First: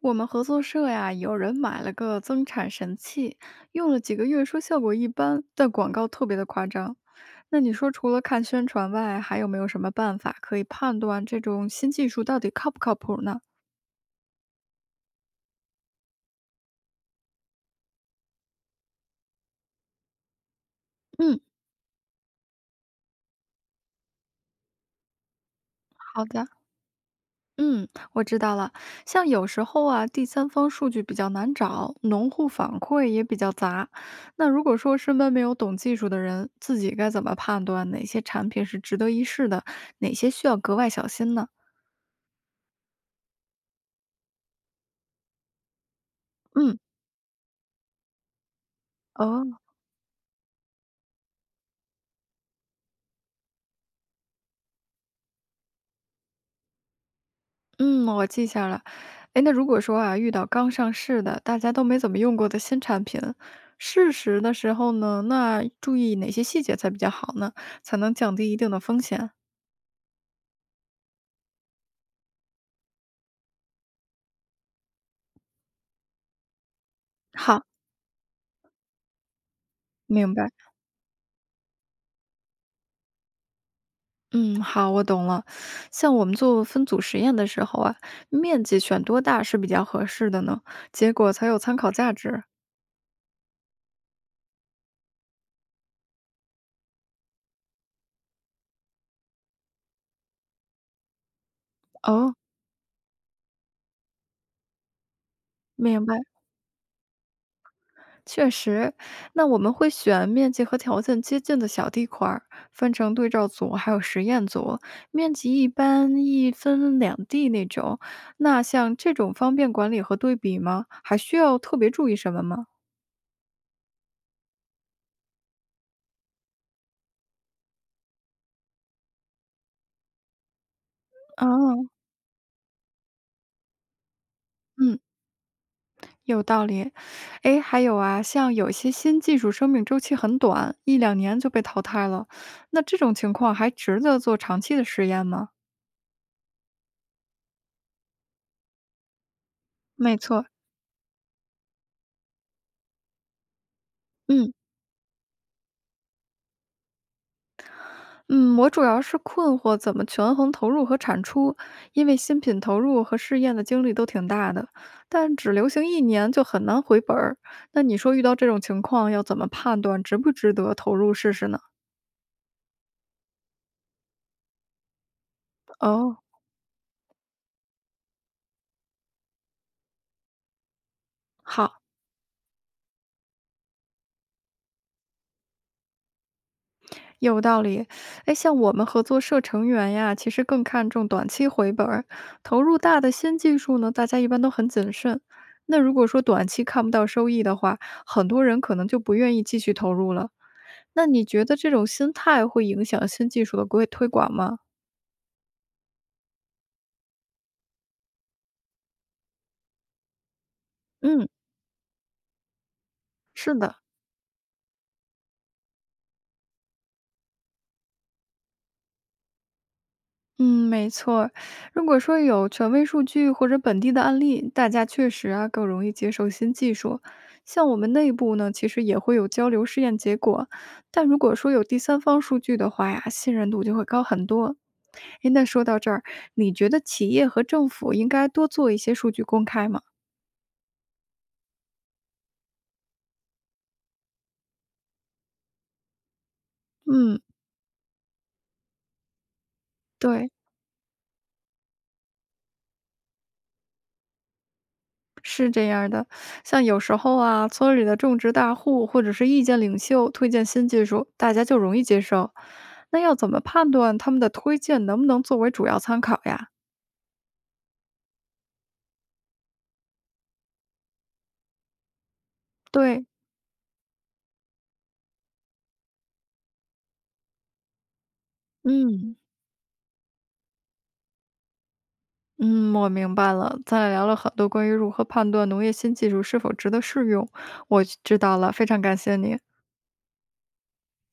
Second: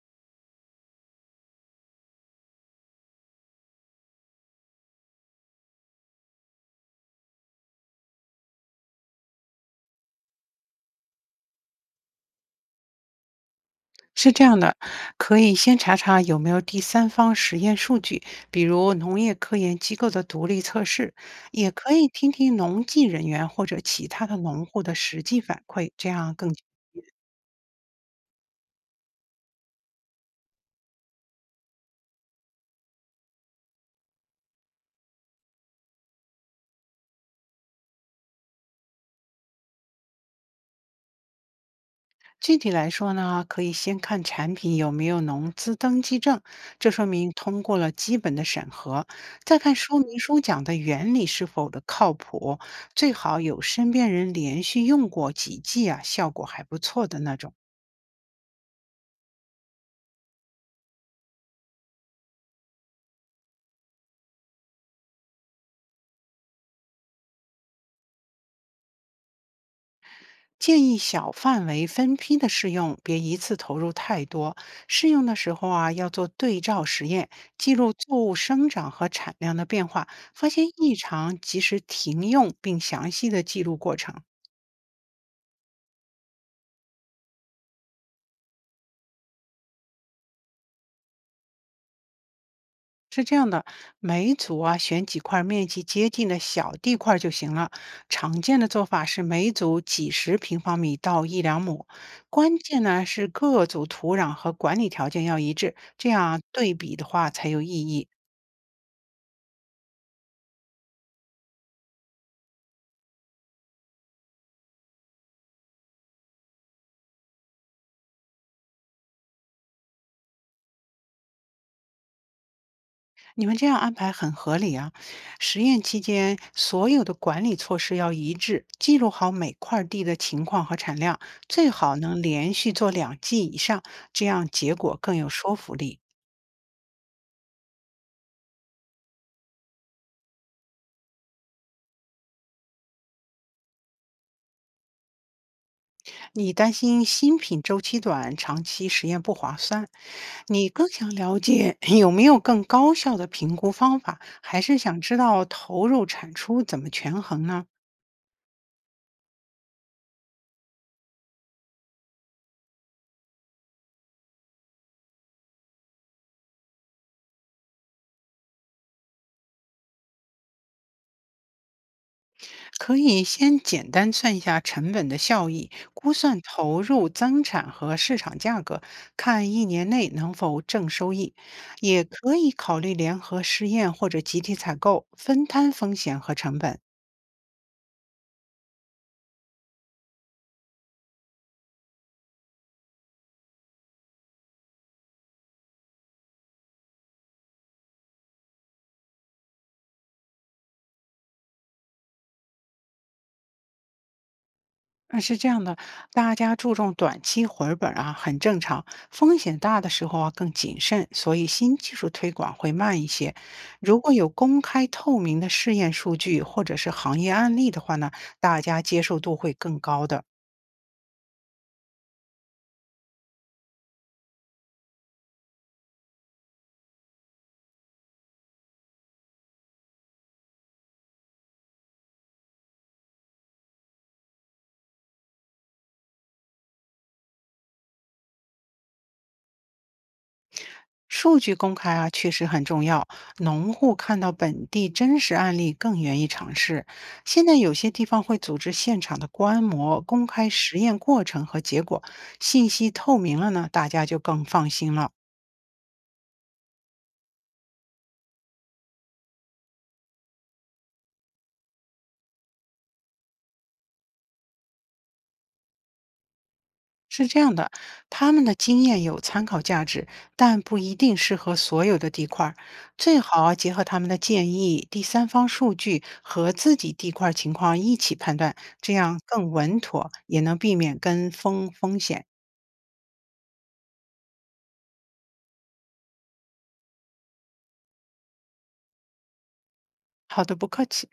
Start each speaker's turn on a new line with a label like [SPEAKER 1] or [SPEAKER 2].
[SPEAKER 1] 我们合作社呀，有人买了个增产神器，用了几个月，说效果一般，但广告特别的夸张。那你说，除了看宣传外，还有没有什么办法可以判断这种新技术到底靠不靠谱呢？
[SPEAKER 2] 是这样的，可以先查查有没有第三方实验数据，比如农业科研机构的独立测试，
[SPEAKER 1] 嗯，
[SPEAKER 2] 也可以听听农技人员或者其他的农户的实际反馈，这
[SPEAKER 1] 好
[SPEAKER 2] 样
[SPEAKER 1] 的，
[SPEAKER 2] 更
[SPEAKER 1] 嗯，我知道了。像有时候啊，第三方数据比较难找，农户反馈也比较杂。那如果说身边没有懂技术的人，自己该怎么判断哪些产品是值得一试的，哪些需要格外小心呢？
[SPEAKER 2] 具体来说呢，可以先看产品有没有农资登记证，
[SPEAKER 1] 嗯，
[SPEAKER 2] 这说明通过了基本的审核；再
[SPEAKER 1] 哦。
[SPEAKER 2] 看说明书讲的原理是否的靠谱，最好有身边人连续用过几剂啊，效果还不错的那种。
[SPEAKER 1] 嗯，我记下了。哎，那如果说啊，遇到刚上市的，大家都没怎么用过的新产品，试时的时候呢，那注意哪些细节才比较好呢？才能降低一定的风险？
[SPEAKER 2] 建议小范围分批的试用，别一次投入太多。试用的时候啊，要做对照实验，
[SPEAKER 1] 好，
[SPEAKER 2] 记录作物生长和产量的变化，
[SPEAKER 1] 明
[SPEAKER 2] 发
[SPEAKER 1] 白。
[SPEAKER 2] 现异常及时停用，并详细的记录过程。
[SPEAKER 1] 嗯，好，我懂了。像我们做分组实验的时候啊，面积选多大是比较合适的呢？结果才有参考价值。
[SPEAKER 2] 是这样的，每组啊选几块面积接近的小地块儿就行了。常见的做法是每组几十平方米到一两亩，
[SPEAKER 1] 哦，
[SPEAKER 2] 关键呢是各组土壤和管理条件要一致，
[SPEAKER 1] 明
[SPEAKER 2] 这
[SPEAKER 1] 白。
[SPEAKER 2] 样啊对比的话才有意义。
[SPEAKER 1] 确实，那我们会选面积和条件接近的小地块儿分成对照组还有实验组。面积一般一分两地那种。那像这种方便管理和对比吗？还需要特别注意什么吗？
[SPEAKER 2] 你们这样安排很合理啊！实验期间，所有的管理措施要一致，记录好每块地的情况和产量，最
[SPEAKER 1] 啊，
[SPEAKER 2] 好能连续做两季以上，这样结果
[SPEAKER 1] 嗯，
[SPEAKER 2] 更有说服力。
[SPEAKER 1] 有道理。诶，还有啊，像有些新技术生命周期很短，一两年就被淘汰了，那这种情况还值得做长期的实验吗？
[SPEAKER 2] 你担心新品周期短，长期实验不划算，
[SPEAKER 1] 没错，
[SPEAKER 2] 你更想了解 有没有更高效的评估方法，
[SPEAKER 1] 嗯。
[SPEAKER 2] 还是想知道投入产出怎么权衡呢？
[SPEAKER 1] 嗯，我主要是困惑怎么权衡投入和产出，因为新品投入和试验的精力都挺大的，但只流行一年就很难回本儿。那你说遇到这种情况要怎么判断值不值得投入试试呢？
[SPEAKER 2] 可以先简单算一下成本的效益，估
[SPEAKER 1] 哦，
[SPEAKER 2] 算投入增产和市场价格，看一年内能否正收益。
[SPEAKER 1] 好，
[SPEAKER 2] 也可以考虑联合试验或者集体采购，分摊风险和成本。
[SPEAKER 1] 有道理。哎，像我们合作社成员呀，其实更看重短期回本儿，投入大的新技术呢，大家一般都很谨慎。那如果说短期看不到收益的话，很多人可能就不愿意继续投入了。那你觉得这种心态会影响新技术的规推广吗？
[SPEAKER 2] 那是这样的，大家注重短期回本儿啊，很正常。风险大的时候啊，更谨慎，
[SPEAKER 1] 嗯，
[SPEAKER 2] 所以新技术推广会慢一些。
[SPEAKER 1] 是的，
[SPEAKER 2] 如果有公开透明的试验数据或者是行业案例的话呢，大家接受度会更高的。
[SPEAKER 1] 嗯，没错儿如果说有权威数据或者本地的案例，大家确实啊更容易接受新技术。像我们内部呢，其实也会有交流试验结果，但如果说有第三方数据的话呀，信任度就会高很多。诶，那说到这儿，你觉得企业和政府应该多做一些数据公开吗？
[SPEAKER 2] 数据公开啊，确实很重要。农户看到本地真实案例，更愿意尝试。
[SPEAKER 1] 嗯，
[SPEAKER 2] 现在有些地方会组织现场的观摩，公
[SPEAKER 1] 对。
[SPEAKER 2] 开实验过程和结果，信息透明了呢，大家就更放心了。
[SPEAKER 1] 是这样儿的，像有时候啊，村里的种植大户或者是意见领袖推荐新技术，大家就容易接受。那要怎么判断他们的推荐能不能作为主要参考呀？
[SPEAKER 2] 是这样的，他们的经验有参考价值，但不一定适合所有的地块儿。
[SPEAKER 1] 对，
[SPEAKER 2] 最好啊结合他们的建议、第三方数据和自己地块儿情况一起判断，这
[SPEAKER 1] 嗯，
[SPEAKER 2] 样更稳妥，也能避免跟风风险。
[SPEAKER 1] 嗯，我明白了。咱俩聊了很多关于如何判断农业新技术是否值得试用，我知道了，非常感谢你。
[SPEAKER 2] 好的，不客气。